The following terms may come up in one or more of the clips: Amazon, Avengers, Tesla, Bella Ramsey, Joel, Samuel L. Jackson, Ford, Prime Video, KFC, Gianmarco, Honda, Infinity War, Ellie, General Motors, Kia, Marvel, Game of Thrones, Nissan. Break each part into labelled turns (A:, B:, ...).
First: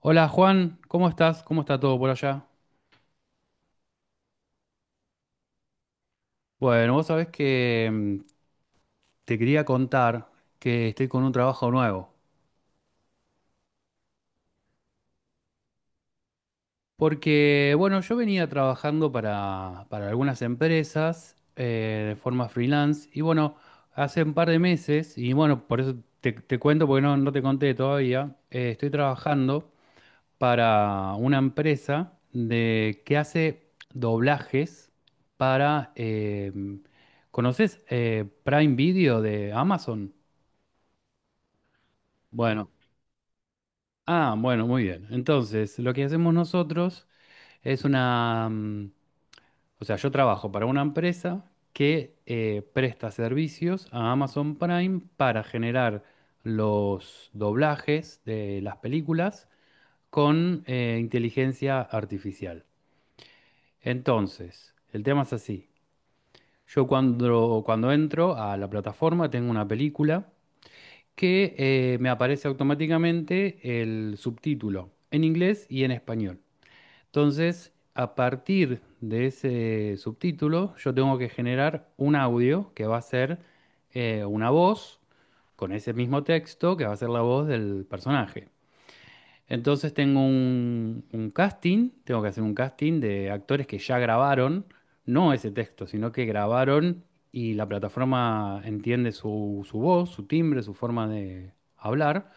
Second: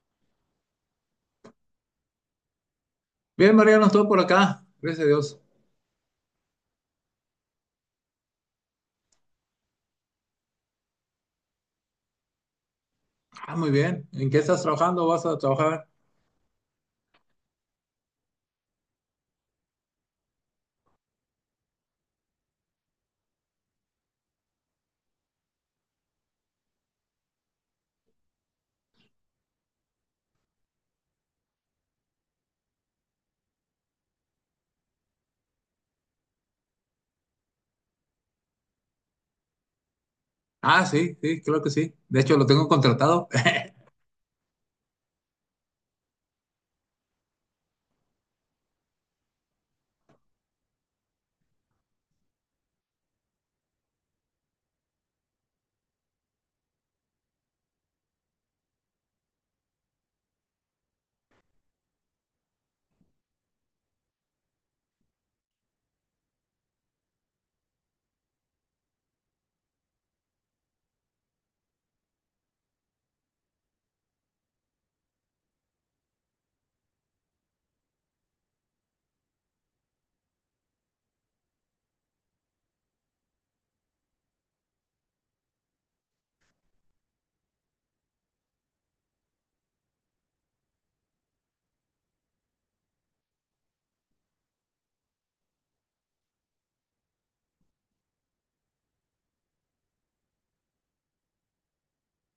A: Hola Juan, ¿cómo estás? ¿Cómo está todo por allá?
B: Bien, Mariano, estoy por acá. Gracias a Dios.
A: Bueno, vos sabés que te quería contar que estoy con un trabajo nuevo.
B: Ah, muy bien. ¿En qué estás trabajando? ¿Vas a trabajar?
A: Porque, bueno, yo venía trabajando para algunas empresas de forma freelance y bueno, hace un par de meses, y bueno, por eso te cuento porque no te conté todavía, estoy trabajando para una empresa de, que hace doblajes para ¿conoces Prime Video de Amazon?
B: Ah, sí, sí, claro que sí. De hecho, lo tengo
A: Bueno,
B: contratado.
A: bueno, muy bien. Entonces, lo que hacemos nosotros es una, o sea, yo trabajo para una empresa que presta servicios a Amazon Prime para generar los doblajes de las películas con inteligencia artificial. Entonces, el tema es así. Yo cuando entro a la plataforma tengo una película que me aparece automáticamente el subtítulo en inglés y en español. Entonces, a partir de ese subtítulo, yo tengo que generar un audio que va a ser una voz con ese mismo texto que va a ser la voz del personaje. Entonces tengo un casting, tengo que hacer un casting de actores que ya grabaron, no ese texto, sino que grabaron, y la plataforma entiende su voz, su timbre, su forma de hablar.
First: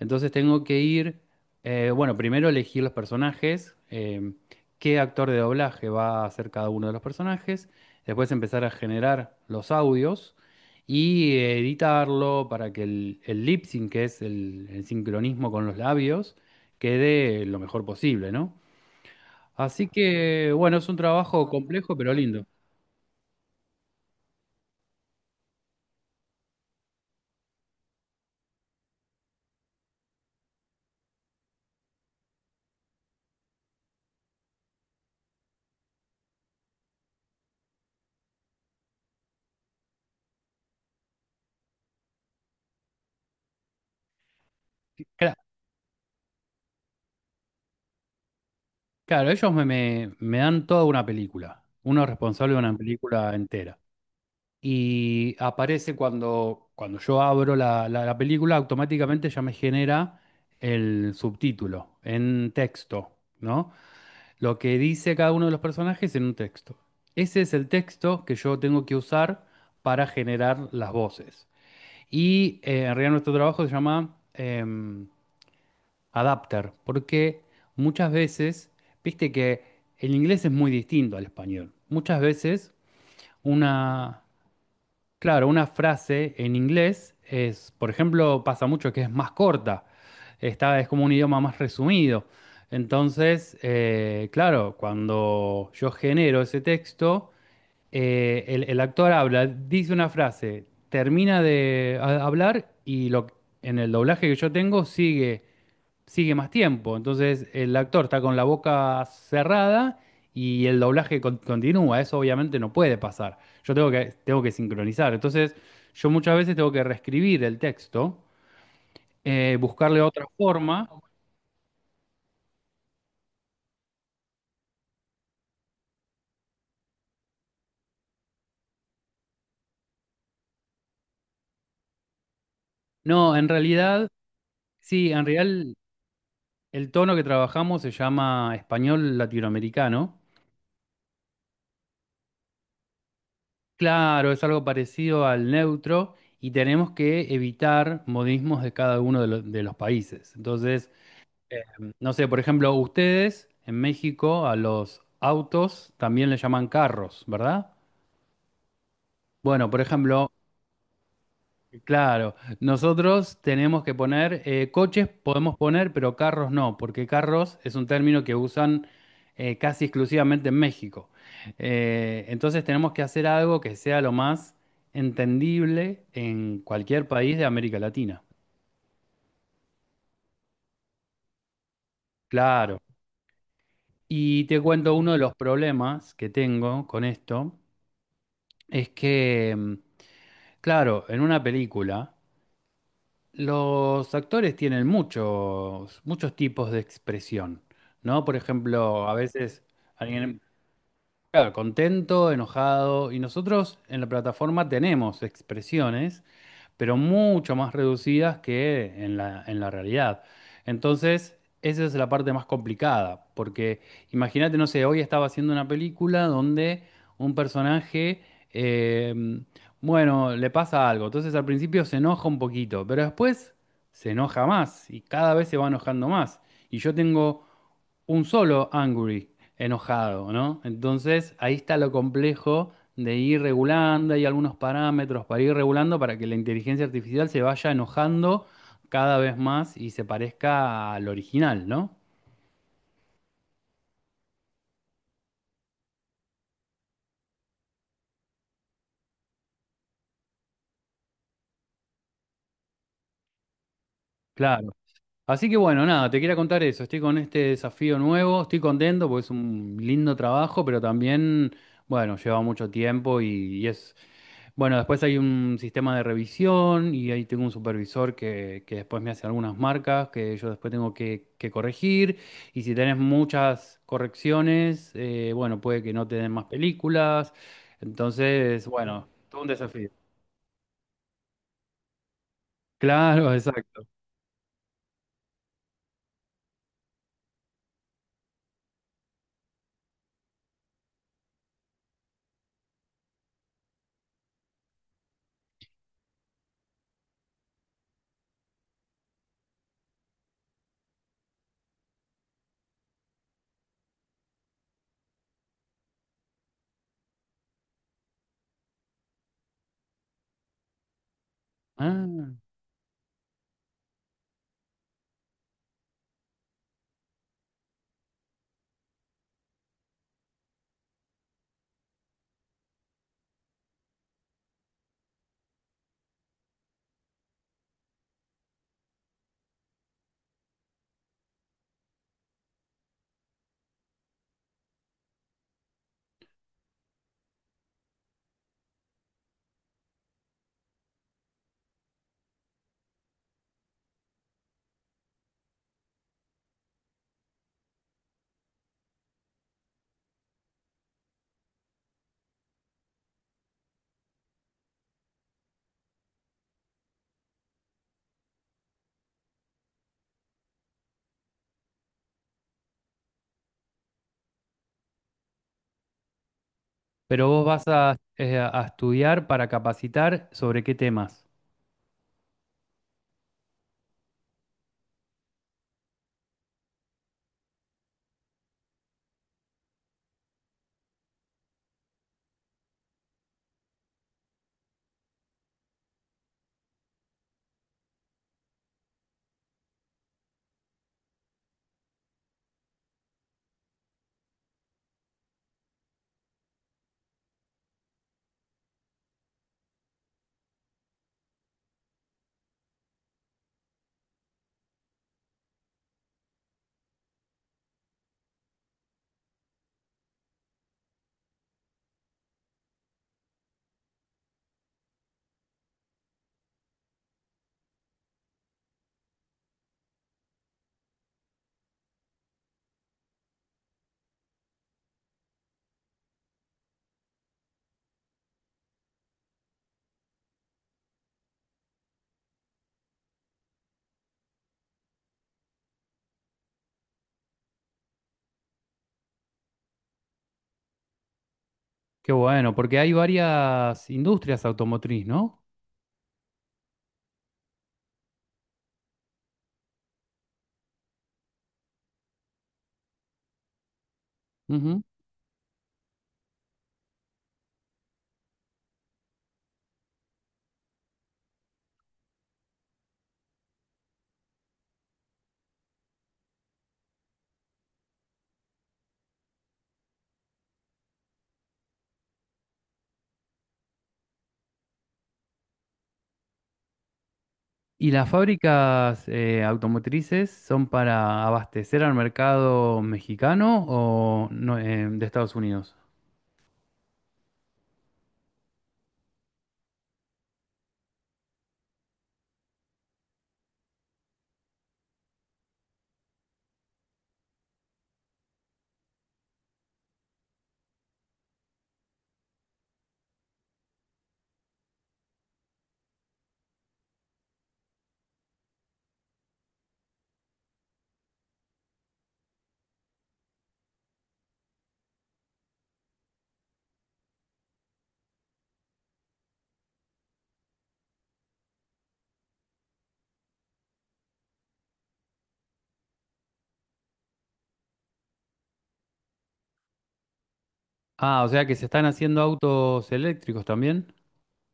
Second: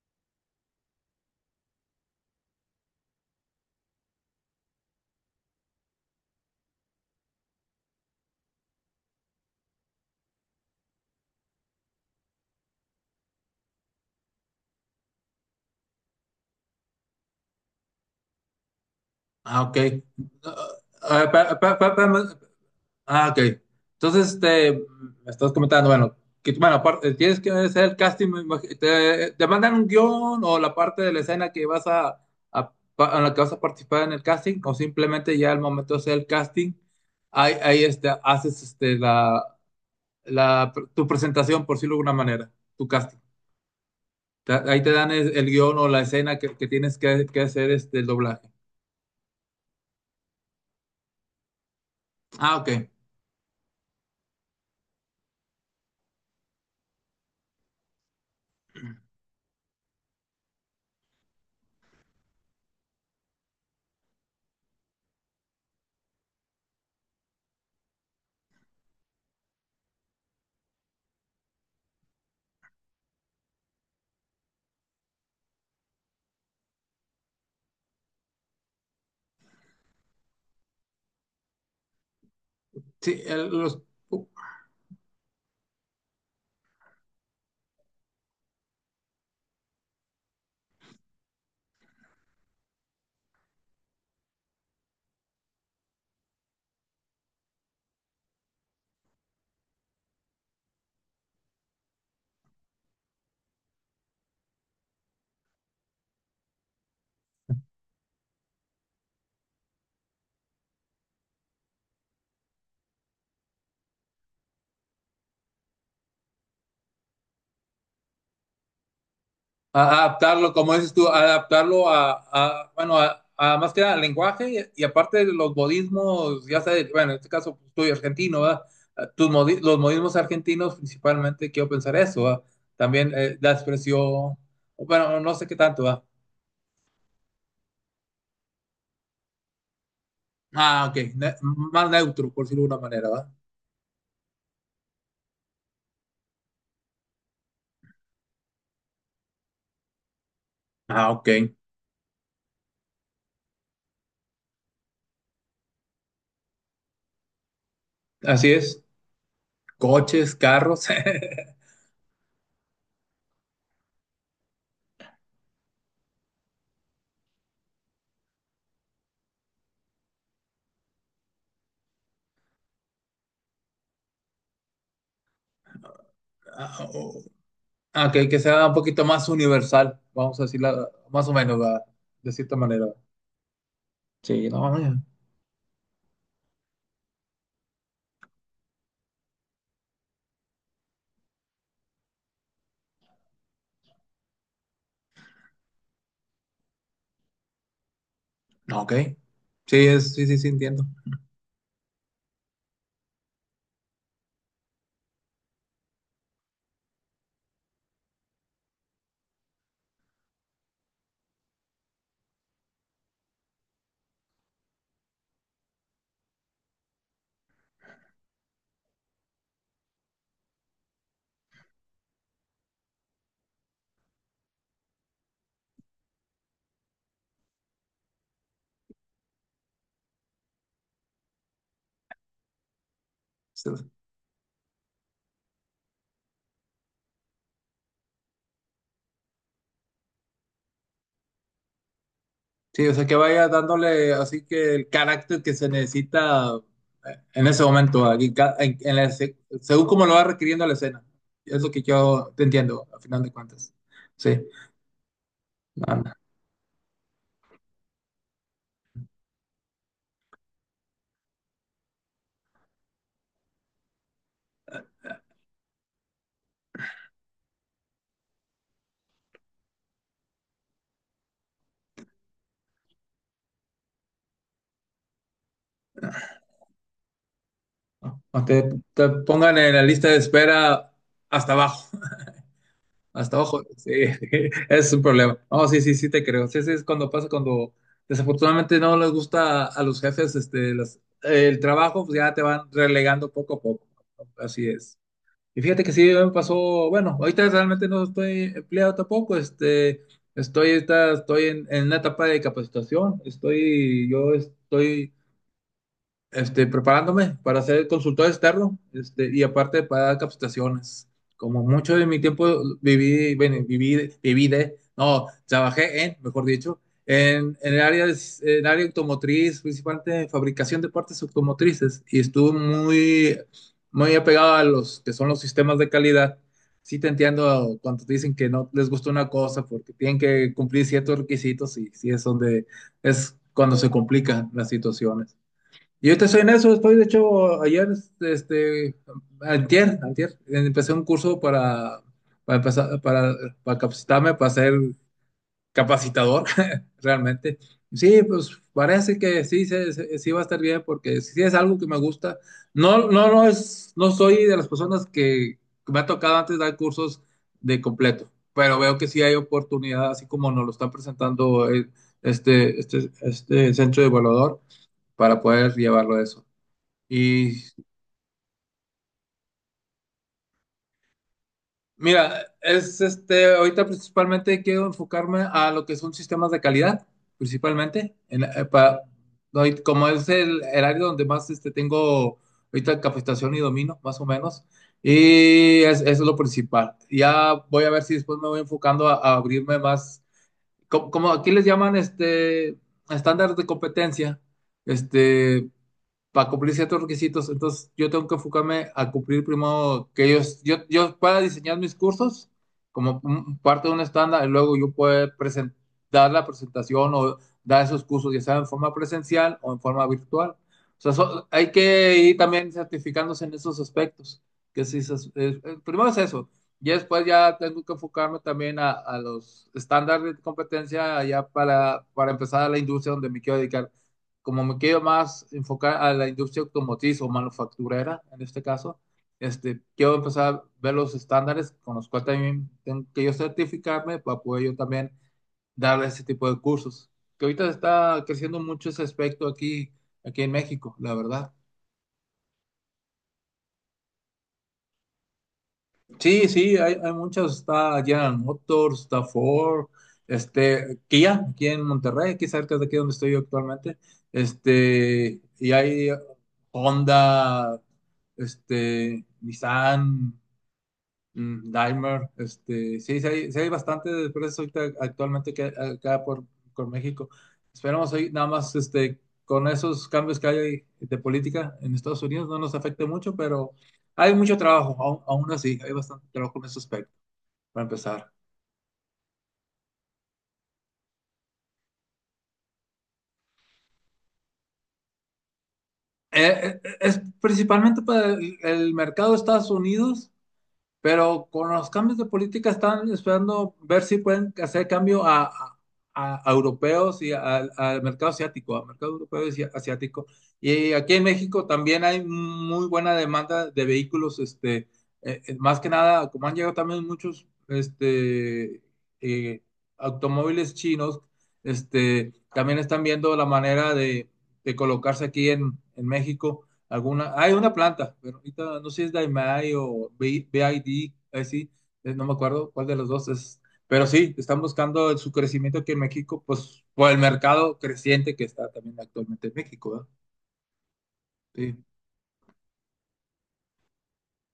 A: Entonces tengo que ir, bueno, primero elegir los personajes, qué actor de doblaje va a hacer cada uno de los personajes, después empezar a generar los audios y editarlo para que el lip sync, que es el sincronismo con los labios, quede lo mejor posible, ¿no?
B: Ah, ok.
A: Así que, bueno, es un
B: Ah, eh,
A: trabajo
B: pa- pa-
A: complejo
B: pa-
A: pero
B: pa-
A: lindo.
B: ah, ok. Entonces, me estás comentando, bueno, que, bueno, aparte, tienes que hacer el casting, te mandan un guión o la parte de la escena que vas a- pa- en la que vas a participar en el casting, o simplemente ya al momento de hacer el casting, haces tu presentación, por decirlo de alguna manera, tu casting. Ahí te dan
A: Cla-
B: el guión o la escena que tienes que hacer el doblaje.
A: Claro, ellos me dan toda una película, uno es responsable
B: Ah,
A: de una
B: ok.
A: película entera. Y aparece cuando yo abro la película, automáticamente ya me genera el subtítulo en texto, ¿no? Lo que dice cada uno de los personajes en un texto. Ese es el texto que yo tengo que usar para generar las voces. Y en realidad nuestro trabajo se llama adapter, porque muchas veces, viste que el inglés es muy distinto al español. Muchas veces
B: Sí, los,
A: una, claro, una frase en inglés es, por ejemplo, pasa mucho que es más corta, está, es como un idioma más resumido. Entonces, claro, cuando yo genero ese texto, el actor habla, dice una frase, termina de hablar y, en el doblaje que yo tengo sigue más tiempo. Entonces el actor está con la boca cerrada y el doblaje continúa. Eso obviamente no puede pasar. Yo tengo que sincronizar. Entonces yo muchas veces tengo que reescribir el texto, buscarle otra
B: adaptarlo, como
A: forma.
B: dices tú, adaptarlo a, bueno, a más que nada al lenguaje y aparte de los modismos, ya sabes, bueno, en este caso pues, tú y argentino, ¿verdad? Ah, los modismos argentinos principalmente, quiero pensar eso, ¿verdad? También
A: No, en
B: la
A: realidad,
B: expresión,
A: sí,
B: bueno,
A: en
B: no sé qué
A: realidad
B: tanto, ¿verdad?
A: el tono que trabajamos se llama español latinoamericano.
B: Ah, ok, más neutro, por decirlo de una manera, ¿verdad?
A: Claro, es algo parecido al neutro, y tenemos que evitar modismos de cada uno de, de los países. Entonces,
B: Ah, ok.
A: no sé, por ejemplo, ustedes en México a los autos también le llaman carros, ¿verdad?
B: Así es.
A: Bueno, por ejemplo,
B: Coches, carros.
A: claro, nosotros tenemos que poner coches, podemos poner, pero carros no, porque carros es un término que usan casi exclusivamente en México. Entonces tenemos que hacer algo que sea lo más entendible en
B: Ah,
A: cualquier
B: o-
A: país de América
B: ah,
A: Latina.
B: que sea un poquito más universal, vamos a decirla más o menos, ¿verdad? De cierta
A: Claro.
B: manera.
A: Y
B: Sí,
A: te
B: no, no,
A: cuento
B: ya.
A: uno de los problemas que tengo con esto, es que claro, en una película, los actores tienen muchos tipos de expresión, ¿no? Por
B: Ah, ok.
A: ejemplo, a veces
B: Sí, es, sí, sí,
A: alguien,
B: sí, entiendo.
A: claro, contento, enojado, y nosotros en la plataforma tenemos expresiones pero mucho más reducidas que en la realidad. Entonces, esa es la parte más complicada, porque imagínate, no sé, hoy estaba haciendo una película donde un personaje, eh, bueno, le pasa algo, entonces al principio se enoja un poquito, pero después se enoja más y cada vez se va enojando más. Y yo tengo un solo angry enojado, ¿no? Entonces ahí está lo complejo de ir
B: Sí,
A: regulando, hay algunos parámetros para ir regulando para que la inteligencia artificial se vaya enojando cada vez más y se parezca al original, ¿no?
B: sí, o sea, que vaya dándole así que el carácter que se necesita en ese momento, aquí, en la según como lo va requiriendo la escena. Es lo que yo te entiendo, a final de cuentas. Sí.
A: Claro. Así que bueno,
B: Ah,
A: nada,
B: no.
A: te quería contar eso. Estoy con este desafío nuevo, estoy contento porque es un lindo trabajo, pero también, bueno, lleva mucho tiempo y es... Bueno, después hay un sistema de revisión y ahí tengo un supervisor que después me hace algunas marcas que yo después tengo que corregir. Y si tenés muchas correcciones, bueno, puede que no te den más películas.
B: No, no
A: Entonces,
B: te,
A: bueno,
B: te
A: todo un
B: pongan en la
A: desafío.
B: lista de espera hasta abajo.
A: Claro,
B: Hasta abajo.
A: exacto.
B: Sí, es un problema. No, sí, sí, sí te creo. Sí, sí, es cuando pasa, cuando desafortunadamente no les gusta a los jefes el trabajo, pues ya te van relegando poco a poco. ¿No? Así es. Y fíjate que sí me pasó, bueno, ahorita realmente no estoy empleado tampoco, ahorita estoy en una etapa de capacitación, yo estoy preparándome para ser consultor externo, y aparte para dar capacitaciones. Como mucho de mi
A: Ah.
B: tiempo viví, bueno, viví, viví de, no, trabajé en, mejor dicho, en el área, en el área automotriz, principalmente en fabricación de partes automotrices, y estuve muy, muy apegado a los que son los sistemas de calidad. Sí te entiendo cuando te dicen que no les gusta una cosa porque tienen que cumplir ciertos requisitos y sí es donde es cuando se complican las situaciones. Yo ahorita estoy en eso, estoy de hecho ayer, este, antier, antier, empecé un curso para empezar, para capacitarme, para ser capacitador, realmente. Sí, pues parece que sí, sí va a estar bien, porque sí sí es algo que me gusta. No soy de las personas que me ha tocado antes dar cursos de completo, pero veo que sí hay oportunidad, así como nos lo están presentando este centro de evaluador, para poder llevarlo a eso.
A: Pero vos vas
B: Y
A: a estudiar para capacitar sobre qué temas.
B: mira, es ahorita principalmente quiero enfocarme a lo que son sistemas de calidad, principalmente, en, como es el área donde más tengo ahorita capacitación y domino, más o menos, y eso es lo principal. Ya voy a ver si después me voy enfocando a abrirme más, como, aquí les llaman estándares de competencia, este, para cumplir ciertos requisitos. Entonces, yo tengo que enfocarme a cumplir primero que ellos, yo para diseñar mis cursos parte de un estándar y luego yo puedo presentar la presentación o dar esos cursos, ya sea en forma presencial o en forma virtual. O sea, hay que ir también certificándose en esos aspectos. Que sí, primero es eso. Y después ya tengo que enfocarme también a los estándares de competencia ya para empezar a la industria donde me quiero dedicar como me quiero más enfocar a la industria automotriz o manufacturera, en este caso, quiero empezar a ver los estándares con los cuales también tengo que yo certificarme para poder yo también dar ese tipo de cursos, que ahorita está creciendo mucho ese aspecto aquí, aquí en México, la verdad.
A: Qué bueno, porque hay varias industrias automotriz, ¿no?
B: Sí, sí, hay muchas, está General Motors, está Ford, Kia, aquí en Monterrey, aquí cerca de aquí donde estoy yo actualmente,
A: Ujú.
B: y hay Honda, Nissan, Dahmer, sí, sí hay bastante de empresas ahorita actualmente que hay acá por México. Esperamos ahí, nada más con esos cambios que hay de política en Estados Unidos no nos afecte mucho, pero hay mucho trabajo, aún, aún así, hay bastante trabajo en ese aspecto, para
A: Y las
B: empezar.
A: fábricas automotrices son para abastecer al mercado mexicano o no, de Estados Unidos.
B: Es principalmente para el mercado de Estados Unidos. Pero con los cambios de política están esperando ver si pueden hacer cambio a, a europeos y al al mercado asiático, al mercado europeo y asiático. Y aquí en México también hay muy buena demanda de vehículos, más que nada, como han llegado también muchos eh, automóviles chinos, también están viendo la manera de colocarse aquí en México alguna, hay una planta, pero ahorita no sé si es Daimai o BID, así, no me acuerdo cuál de los dos es, pero sí, están buscando su crecimiento aquí en México, pues por el mercado creciente que está también actualmente en México, ¿verdad?
A: Ah, o sea que se
B: Sí.
A: están haciendo autos eléctricos también.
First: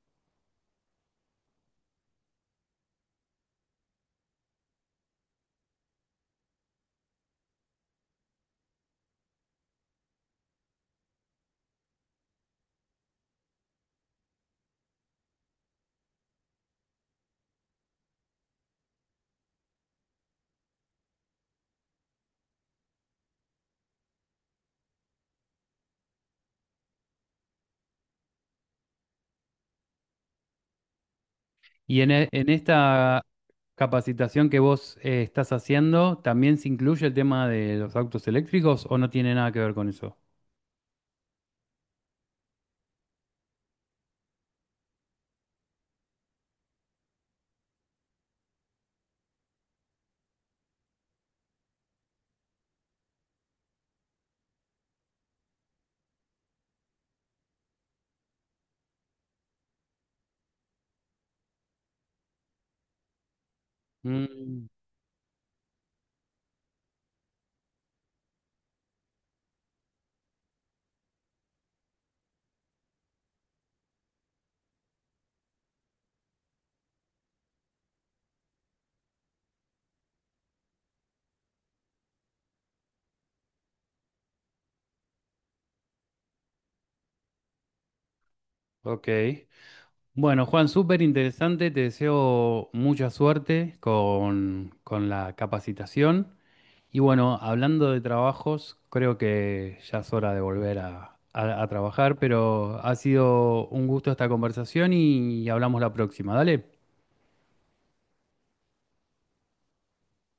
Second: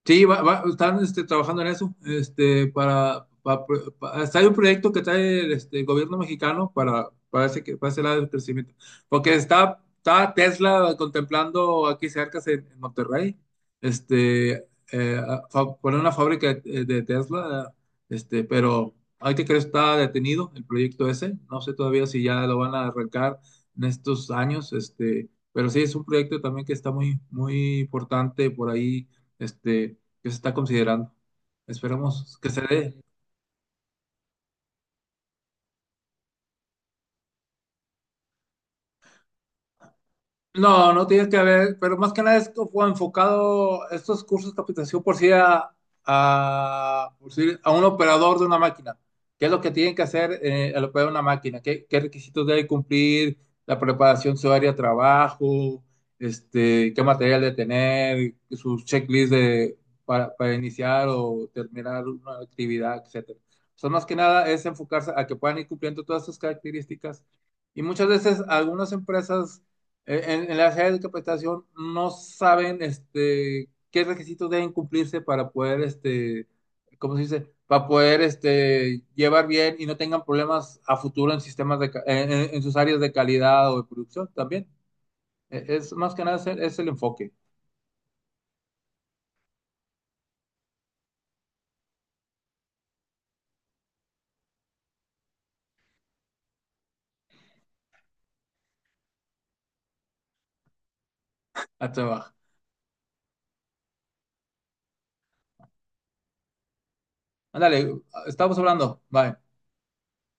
B: Sí, están trabajando en eso. Hasta hay un proyecto que trae el, gobierno mexicano para, ese, para ese lado del crecimiento. Porque está, está Tesla contemplando aquí cerca en Monterrey, este, poner una fábrica de Tesla. Pero hay que creer está detenido el proyecto ese. No sé todavía si ya lo van a arrancar en estos años. Pero sí, es un proyecto también que está muy, muy importante por ahí que se está considerando.
A: Y en, e-
B: Esperemos
A: en
B: que se dé.
A: esta capacitación que vos estás haciendo, ¿también se incluye el tema de los autos eléctricos o no tiene nada que ver con eso?
B: No, no tienes que ver, pero más que nada esto fue enfocado, estos cursos de capacitación por sí a, por sí a un operador de una máquina. ¿Qué es lo que tienen que hacer al operar una máquina? ¿Qué, qué requisitos debe cumplir? La preparación, su área de trabajo, qué material debe tener, sus checklists de, para iniciar o terminar una actividad, etcétera. O sea, más que nada es
A: Mm.
B: enfocarse a que puedan ir cumpliendo todas estas características. Y muchas veces algunas empresas en las áreas de capacitación no saben qué requisitos deben cumplirse para poder, ¿cómo se dice? Para poder llevar bien y no tengan problemas a futuro en sistemas de, en sus áreas de calidad o de producción también. Es más que nada es el, es el enfoque
A: Ok. Bueno, Juan, súper interesante. Te deseo mucha suerte con la capacitación. Y bueno, hablando de trabajos, creo que ya es hora de volver a, a
B: a
A: trabajar,
B: trabajo.
A: pero ha sido un gusto esta conversación y hablamos la próxima. Dale.
B: Ándale, estamos hablando. Bye.